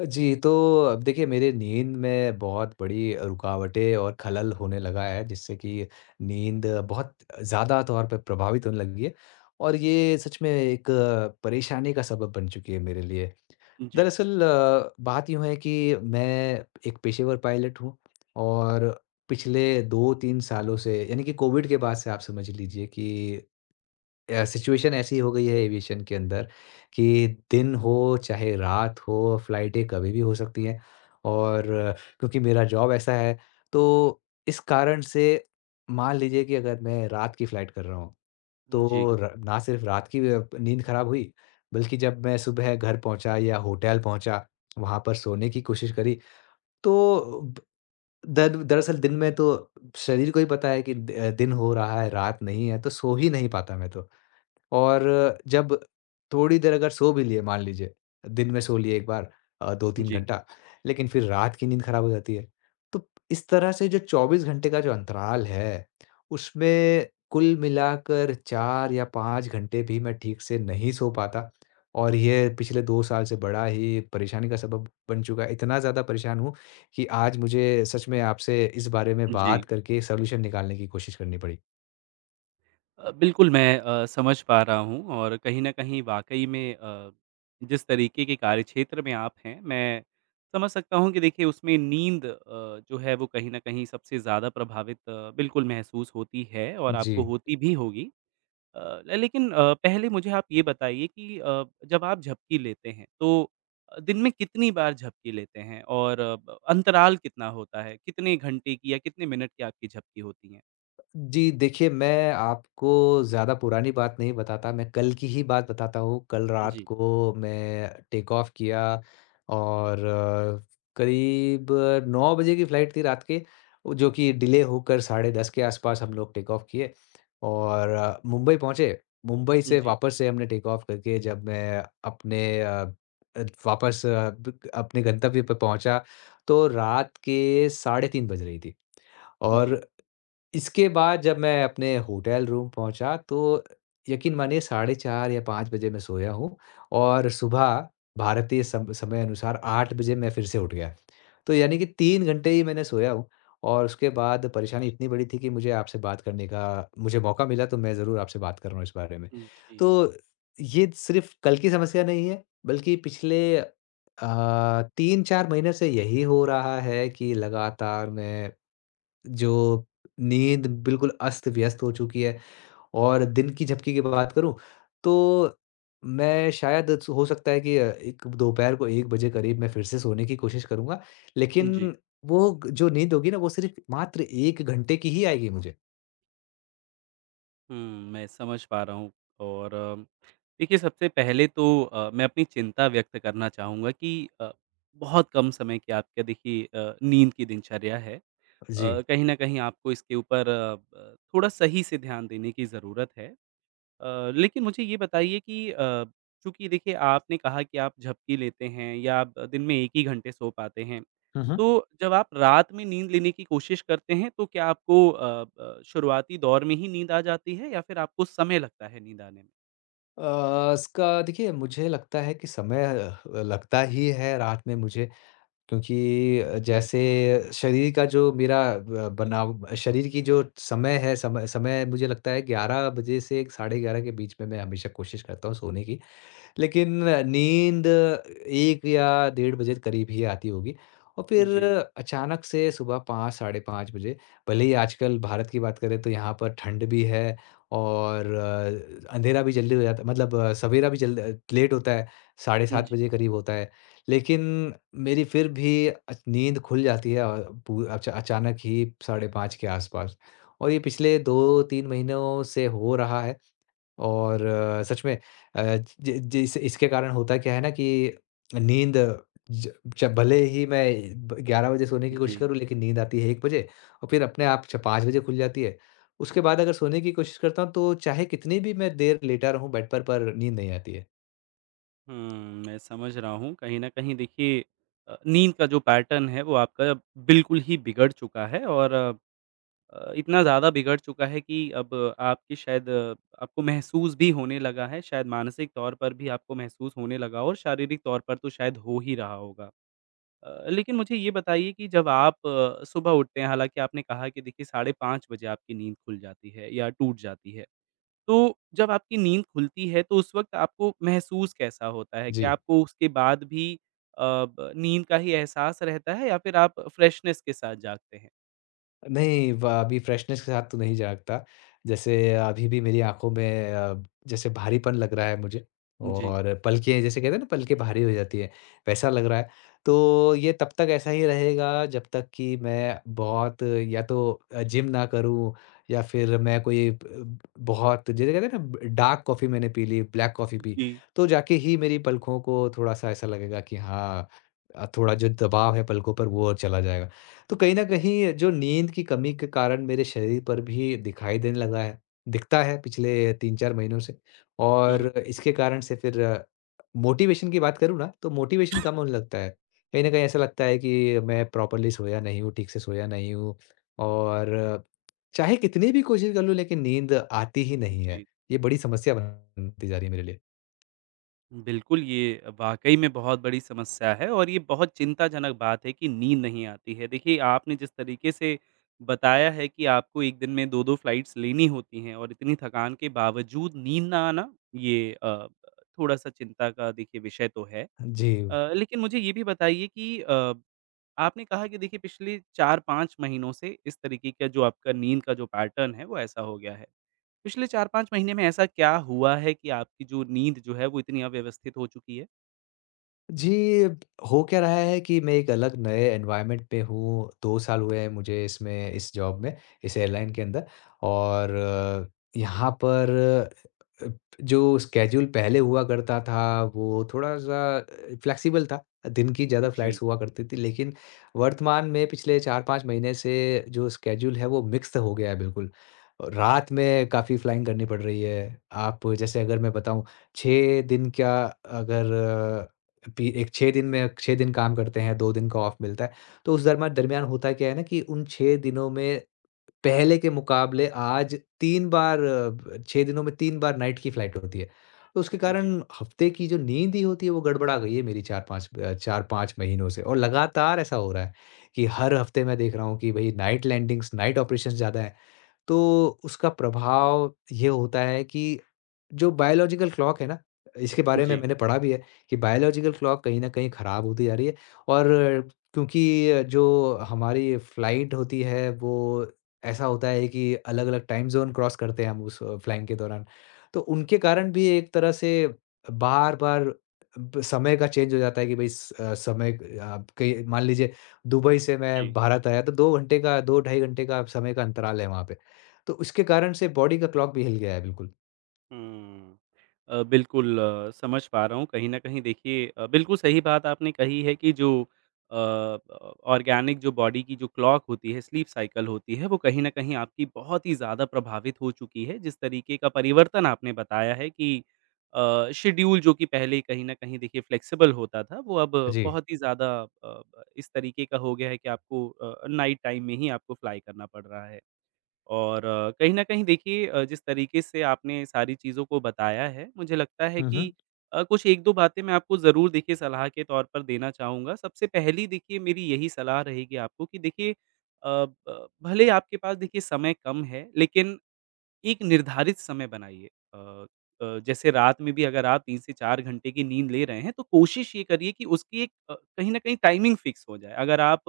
जी, तो अब देखिए मेरे नींद में बहुत बड़ी रुकावटें और खलल होने लगा है, जिससे कि नींद बहुत ज़्यादा तौर पे प्रभावित होने लगी है और ये सच में एक परेशानी का सबब बन चुकी है मेरे लिए। जी, दरअसल बात यूँ है कि मैं एक पेशेवर पायलट हूँ, और पिछले 2-3 सालों से, यानी कि कोविड के बाद से, आप समझ लीजिए कि सिचुएशन ऐसी हो गई है एविएशन के अंदर कि दिन हो चाहे रात हो, फ्लाइटें कभी भी हो सकती हैं। और क्योंकि मेरा जॉब ऐसा है, तो इस कारण से मान लीजिए कि अगर मैं रात की फ्लाइट कर रहा हूँ, जी, तो र ना सिर्फ़ रात की नींद खराब हुई, बल्कि जब मैं सुबह घर पहुँचा या होटल पहुँचा, वहाँ पर सोने की कोशिश करी, तो ब दर दरअसल दिन में तो शरीर को ही पता है कि द दिन हो रहा है, रात नहीं है, तो सो ही नहीं पाता मैं तो। और जब थोड़ी देर अगर सो भी लिए मान लीजिए, दिन में सो लिए एक बार 2-3 जी, घंटा, लेकिन फिर रात की नींद खराब हो जाती है। तो इस तरह से जो 24 घंटे का जो अंतराल है, उसमें कुल मिलाकर 4 या 5 घंटे भी मैं ठीक से नहीं सो पाता, और ये पिछले 2 साल से बड़ा ही परेशानी का सबब बन चुका है। इतना ज़्यादा परेशान हूँ कि आज मुझे सच में आपसे इस बारे में जी। बात करके सॉल्यूशन निकालने की कोशिश करनी पड़ी। बिल्कुल मैं समझ पा रहा हूँ और कहीं न कहीं वाक़ई में जिस तरीके के कार्यक्षेत्र में आप हैं, मैं समझ सकता हूँ कि देखिए उसमें नींद जो है वो कहीं न कहीं सबसे ज़्यादा प्रभावित बिल्कुल महसूस होती है और जी। आपको होती भी होगी। अ, लेकिन पहले मुझे आप ये बताइए कि जब आप झपकी लेते हैं तो दिन में कितनी बार झपकी लेते हैं और अ, ब अंतराल कितना होता है? कितने घंटे की या कितने मिनट की आपकी झपकी होती है? जी, देखिए मैं आपको ज़्यादा पुरानी बात नहीं बताता, मैं कल की ही बात बताता हूँ। कल रात जी, को मैं टेक ऑफ किया, और करीब 9 बजे की फ्लाइट थी रात के, वो जो कि डिले होकर साढ़े 10 के आसपास हम लोग टेक ऑफ किए, और मुंबई पहुँचे। मुंबई से जी, वापस से हमने टेक ऑफ करके जब मैं अपने वापस अ, ब अपने गंतव्य पे पहुँचा, तो रात के साढ़े 3 बज रही थी, और जी, इसके बाद जब मैं अपने होटल रूम पहुँचा, तो यकीन मानिए साढ़े 4 या 5 बजे मैं सोया हूँ, और सुबह भारतीय सम समय अनुसार 8 बजे मैं फिर से उठ गया। तो यानी कि 3 घंटे ही मैंने सोया हूँ, और उसके बाद परेशानी इतनी बड़ी थी कि मुझे आपसे बात करने का मुझे मौका मिला, तो मैं ज़रूर आपसे बात कर रहा हूँ इस बारे में। जी, तो ये सिर्फ़ कल की समस्या नहीं है, बल्कि पिछले 3-4 महीने से यही हो रहा है कि लगातार मैं, जो नींद बिल्कुल अस्त-व्यस्त हो चुकी है। और दिन की झपकी की बात करूँ, तो मैं शायद स हो सकता है कि एक दोपहर को 1 बजे करीब मैं फिर से सोने की कोशिश करूँगा, जी। लेकिन वो ग जो नींद होगी ना, वो सिर्फ़ मात्र 1 घंटे की ही आएगी मुझे। हुँ, मैं समझ पा रहा हूँ और देखिए सबसे पहले तो मैं अपनी चिंता व्यक्त करना चाहूँगा कि बहुत कम समय की आपके देखिए नींद की दिनचर्या है। जी। कहीं न कहीं आपको इसके ऊपर अ, ब थोड़ा सही से ध्यान देने की ज़रूरत है। लेकिन मुझे ये बताइए कि चूँकि देखिए आपने कहा कि आप झपकी लेते हैं या आप दिन में 1 ही घंटे सो पाते हैं। हुँ, हुँ। तो जब आप रात में नींद लेने की कोशिश करते हैं तो क्या आपको शुरुआती दौर में ही नींद आ जाती है या फिर आपको समय लगता है नींद आने में? इसका देखिए मुझे लगता है कि समय लगता ही है रात में मुझे, क्योंकि जैसे शरीर का जो मेरा ब बनाव, शरीर की जो समय है, समय समय मुझे लगता है 11 बजे से 11:30 के बीच में मैं हमेशा कोशिश करता हूँ सोने की। लेकिन नींद 1 या डेढ़ बजे के करीब ही आती होगी, और फिर जी। अचानक से सुबह 5, साढ़े 5 बजे, भले ही आजकल भारत की बात करें तो यहाँ पर ठंड भी है, और अंधेरा भी जल्दी हो जाता है, मतलब सवेरा भी जल्द लेट होता है, साढ़े 7 जी, बजे के करीब होता है। लेकिन मेरी फिर भी अच नींद खुल जाती है, और पू अच अचानक ही साढ़े 5 के आस-पास, और ये पिछले 2-3 महीनों से हो रहा है। और सच में, ज ज इस इसके कारण होता क्या है ना कि नींद, ज च भले ही मैं ब 11 बजे सोने की कोशिश जी। करूँ, लेकिन नींद आती है 1 बजे, और फिर अपने आप छ 5 बजे खुल जाती है। उसके बाद अगर सोने की कोशिश करता हूँ तो चाहे कितनी भी मैं देर लेटा रहूँ बेड पर नींद नहीं आती है। हुँ, मैं समझ रहा हूँ। कहीं न कहीं देखिए नींद का जो पैटर्न है वो आपका बिल्कुल ही बिगड़ चुका है और इतना ज़्यादा बिगड़ चुका है कि अब आपकी शायद आपको महसूस भी होने लगा है, शायद मानसिक तौर पर भी आपको महसूस होने लगा हो और शारीरिक तौर पर तो शायद हो ही रहा होगा। लेकिन मुझे ये बताइए कि जब आप सुबह उठते हैं, हालाँकि आपने कहा कि देखिए 5:30 बजे आपकी नींद खुल जाती है या टूट जाती है। तो जब आपकी नींद खुलती है, तो उस वक़्त आपको महसूस कैसा होता है? क्या जी। आपको उसके बाद भी अ, ब नींद का ही एहसास रहता है या फिर आप फ्रेशनेस के साथ जागते हैं? नहीं, ब अभी फ्रेशनेस के साथ तो नहीं जागता। जैसे अभी भी मेरी आँखों में जैसे भारीपन लग रहा है मुझे, जी। और पलकें, जैसे कहते हैं ना, पलकें भारी हो जाती हैं, वैसा लग रहा है। तो ये तब तक ऐसा ही रहेगा जब तक कि मैं बहुत, या तो जिम ना करूँ, या फिर मैं कोई ब ब बहुत, जिसे कहते हैं ना, ब डार्क कॉफ़ी मैंने पी ली, ब्लैक कॉफ़ी पी, जी। तो जाके ही मेरी पलकों को थोड़ा-सा ऐसा लगेगा कि हाँ, थोड़ा जो दबाव है पलकों पर, वो चला जाएगा। तो कहीं न कहीं जो नींद की कमी के कारण मेरे शरीर पर भी दिखाई देने लगा है, दिखता है पिछले 3-4 महीनों से, हुँ, और हुँ। इसके कारण से फिर मोटिवेशन की बात करूँ ना, तो मोटिवेशन कम होने लगता है। कहीं न कहीं ऐसा लगता है कि मैं प्रॉपर्ली सोया नहीं हूँ, ठीक से सोया नहीं हूँ, और चाहे कितनी भी कोशिश कर लूँ, लेकिन नींद आती ही नहीं है। जी। ये बड़ी समस्या बनती जा रही है मेरे लिए। बिल्कुल, ये वाक़ई में बहुत बड़ी समस्या है और ये बहुत चिंताजनक बात है कि नींद नहीं आती है। देखिए, आपने जिस तरीके से बताया है कि आपको 1 दिन में 2-2 फ़्लाइट्स लेनी होती हैं और इतनी थकान के बावजूद नींद ना आना, ये थोड़ा-सा चिंता का देखिए विषय तो है। जी। लेकिन मुझे ये भी बताइए कि आपने कहा कि देखिए पिछले 4-5 महीनों से इस तरीके का जो आपका नींद का जो पैटर्न है, वो ऐसा हो गया है। पिछले 4-5 महीने में ऐसा क्या हुआ है कि आपकी जो नींद जो है, वो इतनी अव्यवस्थित हो चुकी है? जी, अब हो क्या रहा है कि मैं एक अलग नए एनवायरनमेंट पे हूँ, 2 साल हुए हैं मुझे इसमें इस जॉब में, इस एयरलाइन के अंदर, और यहाँ पर अ, जो स्केड्यूल पहले हुआ करता था, वो थोड़ा-सा फ्लेक्सिबल था। दिन की ज़्यादा जी, फ्लाइट्स हुआ करती थी, लेकिन वर्तमान में पिछले 4-5 महीने से जो स्केड्यूल है, वो मिक्स्ड हो गया है बिल्कुल, और रात में काफ़ी फ्लाइंग करनी पड़ रही है। आप, जैसे अगर मैं बताऊँ, 6 दिन क्या, अगर पी एक 6 दिन में 6 दिन काम करते हैं, 2 दिन का ऑफ मिलता है। तो उस दरमा दरमियान होता क्या है ना कि उन 6 दिनों में, पहले के मुकाबले, आज 3 बार, ब 6 दिनों में 3 बार नाइट की फ्लाइट होती है। तो उसके जी, कारण हफ्ते की जो नींद ही होती है वो गड़बड़ा गई है मेरी, 4-5 4-5 महीनों से, और लगातार ऐसा हो रहा है कि हर हफ्ते मैं देख रहा हूँ कि भई नाइट लैंडिंग्स, नाइट ऑपरेशंस ज़्यादा हैं। तो उसका प्रभाव ये होता है कि जो बायोलॉजिकल क्लॉक है ना, इसके बारे में जी, मैंने पढ़ा भी है, कि बायोलॉजिकल क्लॉक कहीं न कहीं खराब होती जा रही है, और क्योंकि जो हमारी फ्लाइट होती है, वो ऐसा होता है कि अलग-अलग टाइम ज़ोन क्रॉस करते हैं हम उस फ्लाइंग के दौरान। तो उनके कारण भी, एक तरह से, बार-बार ब समय का चेंज हो जाता है, कि भई समय आप कहीं मान लीजिए, दुबई से मैं जी। भारत आया तो 2 घंटे का, 2 ढाई घंटे का समय का अंतराल है वहाँ पे। तो उसके कारण से बॉडी का क्लॉक भी हिल गया है बिल्कुल। हुँ। बिल्कुल समझ पा रहा हूँ कहीं न कहीं देखिए बिल्कुल सही बात आपने कही है कि जो अ, ऑर्गेनिक जो बॉडी की जो क्लॉक होती है, स्लीप साइकिल होती है, वो कहीं न कहीं आपकी बहुत ही ज़्यादा प्रभावित हो चुकी है। जिस तरीके का परिवर्तन आपने बताया है कि शेड्यूल जो कि पहले कहीं न कहीं देखिए फ्लेक्सिबल होता था, वो अब हाँ जी। बहुत ही ज़्यादा अ, इस तरीके का हो गया है कि आपको नाइट टाइम में ही आपको फ्लाई करना पड़ रहा है। और कहीं न कहीं देखिए जिस तरीके से आपने सारी चीज़ों को बताया है, मुझे लगता है हुँ, कि हुँ। कुछ 1-2 बातें मैं आपको ज़रूर देखिए सलाह के तौर पर देना चाहूँगा। सबसे पहली देखिए मेरी यही सलाह रहेगी आपको कि देखिए अ, ब भले आपके पास देखिए समय कम है, लेकिन एक निर्धारित समय बनाइए जैसे रात में भी अगर आप 3 से 4 घंटे की नींद ले रहे हैं, तो कोशिश ये करिए कि उसकी एक कहीं न कहीं टाइमिंग फिक्स हो जाए। अगर आप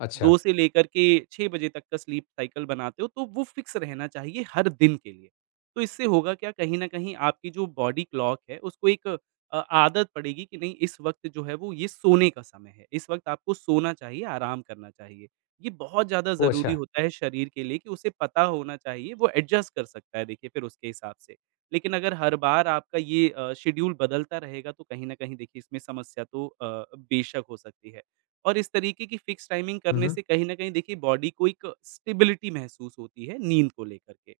अच्छा, 2 से लेकर के 6 बजे तक का स्लीप साइकिल बनाते हो, तो वो फिक्स रहना चाहिए हर दिन के लिए। तो इससे होगा क्या, कहीं न कहीं आपकी जो बॉडी क्लॉक है, उसको एक आदत पड़ेगी कि नहीं, इस वक़्त जो है वो ये सोने का समय है। इस वक़्त आपको सोना चाहिए, आराम करना चाहिए। ये बहुत ज़्यादा ओह ज़रूरी अच्छा! होता है शरीर के लिए कि उसे पता होना चाहिए, वो एडजस्ट कर सकता है देखिए फिर उसके हिसाब से। लेकिन अगर हर बार आपका ये शेड्यूल बदलता रहेगा तो कहीं न कहीं देखिए इसमें समस्या तो बेशक हो सकती है। और इस तरीके की फिक्स टाइमिंग हुँ, करने हुँ, से कहीं न कहीं देखिए बॉडी को एक स्टेबिलिटी महसूस होती है नींद को लेकर के।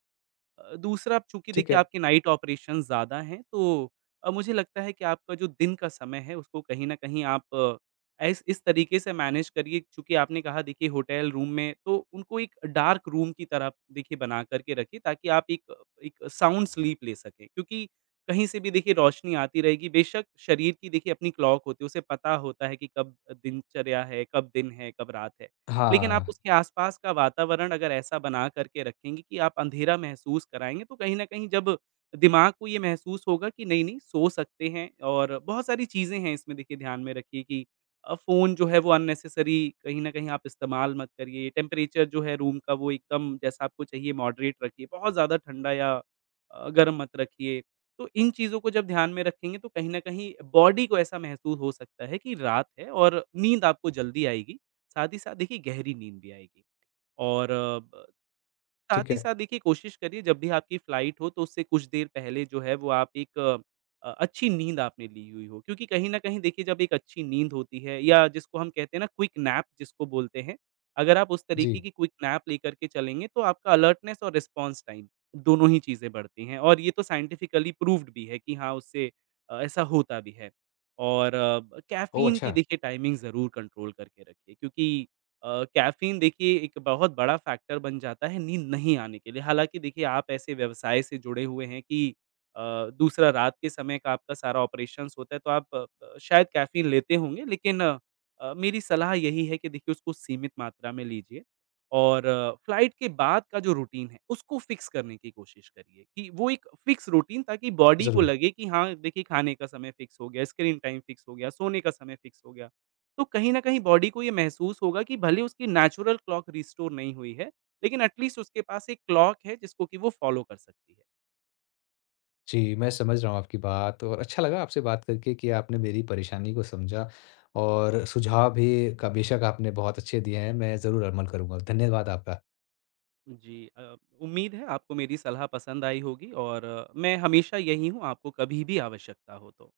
दूसरा अब चूँकि ठीक देखिए है। आपके नाइट ऑपरेशंस ज़्यादा हैं तो मुझे लगता है कि आपका जो दिन का समय है उसको कहीं न कहीं आप अ, ऐस इस तरीके से मैनेज करिए चूँकि आपने कहा देखिए होटल रूम में तो उनको एक डार्क रूम की तरह देखिए बना कर के रखिए ताकि आप एक एक साउंड स्लीप ले सकें। क्योंकि कहीं से भी देखिए रोशनी आती रहेगी बेशक शरीर की देखिए अपनी क्लॉक होती है, उसे पता होता है कि कब दिनचर्या है, कब दिन है, कब रात है। लेकिन आप हाँ, उसके आसपास का वातावरण अगर ऐसा बना करके रखेंगे कि आप अंधेरा महसूस कराएँगे, तो कहीं न कहीं जब दिमाग को ये महसूस होगा कि नहीं-नहीं सो सकते हैं और बहुत सारी चीज़ें हैं इसमें देखिए ध्यान में रखिए कि फ़ोन जो है वो अननेसेसरी कहीं न कहीं आप इस्तेमाल मत करिए, टेम्परेचर जो है रूम का वो एकदम जैसा आपको चाहिए मॉडरेट रखिए, बहुत ज़्यादा ठंडा या गर्म मत रखिए। तो इन चीज़ों को जब ध्यान में रखेंगे तो कहीं न कहीं बॉडी को ऐसा महसूस हो सकता है कि रात है और नींद आपको जल्दी आएगी। साथ ही साथ देखिए गहरी नींद भी आएगी और अ, ब साथ ठीक ही है। साथ देखिए कोशिश करिए जब भी आपकी फ्लाइट हो तो उससे कुछ देर पहले जो है वो आप एक अच्छी नींद आपने ली हुई हो क्योंकि कहीं न कहीं देखिए जब एक अच्छी नींद होती है या जिसको हम कहते हैं ना क्विक नैप जिसको बोलते हैं, अगर आप उस तरीके जी। की क्विक नैप लेकर के चलेंगे तो आपका अलर्टनेस और रिस्पॉन्स टाइम दोनों ही चीज़ें बढ़ती हैं और ये तो साइंटिफिकली प्रूव्ड भी है कि हाँ, उससे ऐसा होता भी है। और ओह कैफ़ीन की अच्छा! देखिए टाइमिंग ज़रूर कंट्रोल करके रखिए क्योंकि कैफ़ीन देखिए एक बहुत बड़ा फैक्टर बन जाता है नींद नहीं आने के लिए। हालाँकि देखिए आप ऐसे व्यवसाय से जुड़े हुए हैं कि अ, दूसरा रात के समय का आपका सारा ऑपरेशंस होता है तो आप शायद कैफ़ीन लेते होंगे लेकिन मेरी सलाह यही है कि देखिए उसको सीमित मात्रा में लीजिए और फ्लाइट के बाद का जो रूटीन है उसको फ़िक्स करने की कोशिश करिए कि वो एक फ़िक्स रूटीन ताकि बॉडी को ज़रूर। लगे कि हाँ, देखिए खाने का समय फ़िक्स हो गया, स्क्रीन टाइम फ़िक्स हो गया, सोने का समय फ़िक्स हो गया। तो कहीं न कहीं बॉडी को ये महसूस होगा कि भले उसकी नेचुरल क्लॉक रिस्टोर नहीं हुई है, लेकिन एट लीस्ट उसके पास एक क्लॉक है जिसको कि वो फ़ॉलो कर सकती है। जी, मैं समझ रहा हूँ आपकी बात, और अच्छा लगा आपसे बात करके कि आपने मेरी परेशानी को समझा, और सुझाव भी का बेशक आपने बहुत अच्छे दिए हैं, मैं ज़रूर अमल करूँगा। धन्यवाद आपका। जी। उम्मीद है आपको मेरी सलाह पसंद आई होगी और मैं हमेशा यही हूँ, आपको कभी भी आवश्यकता हो तो।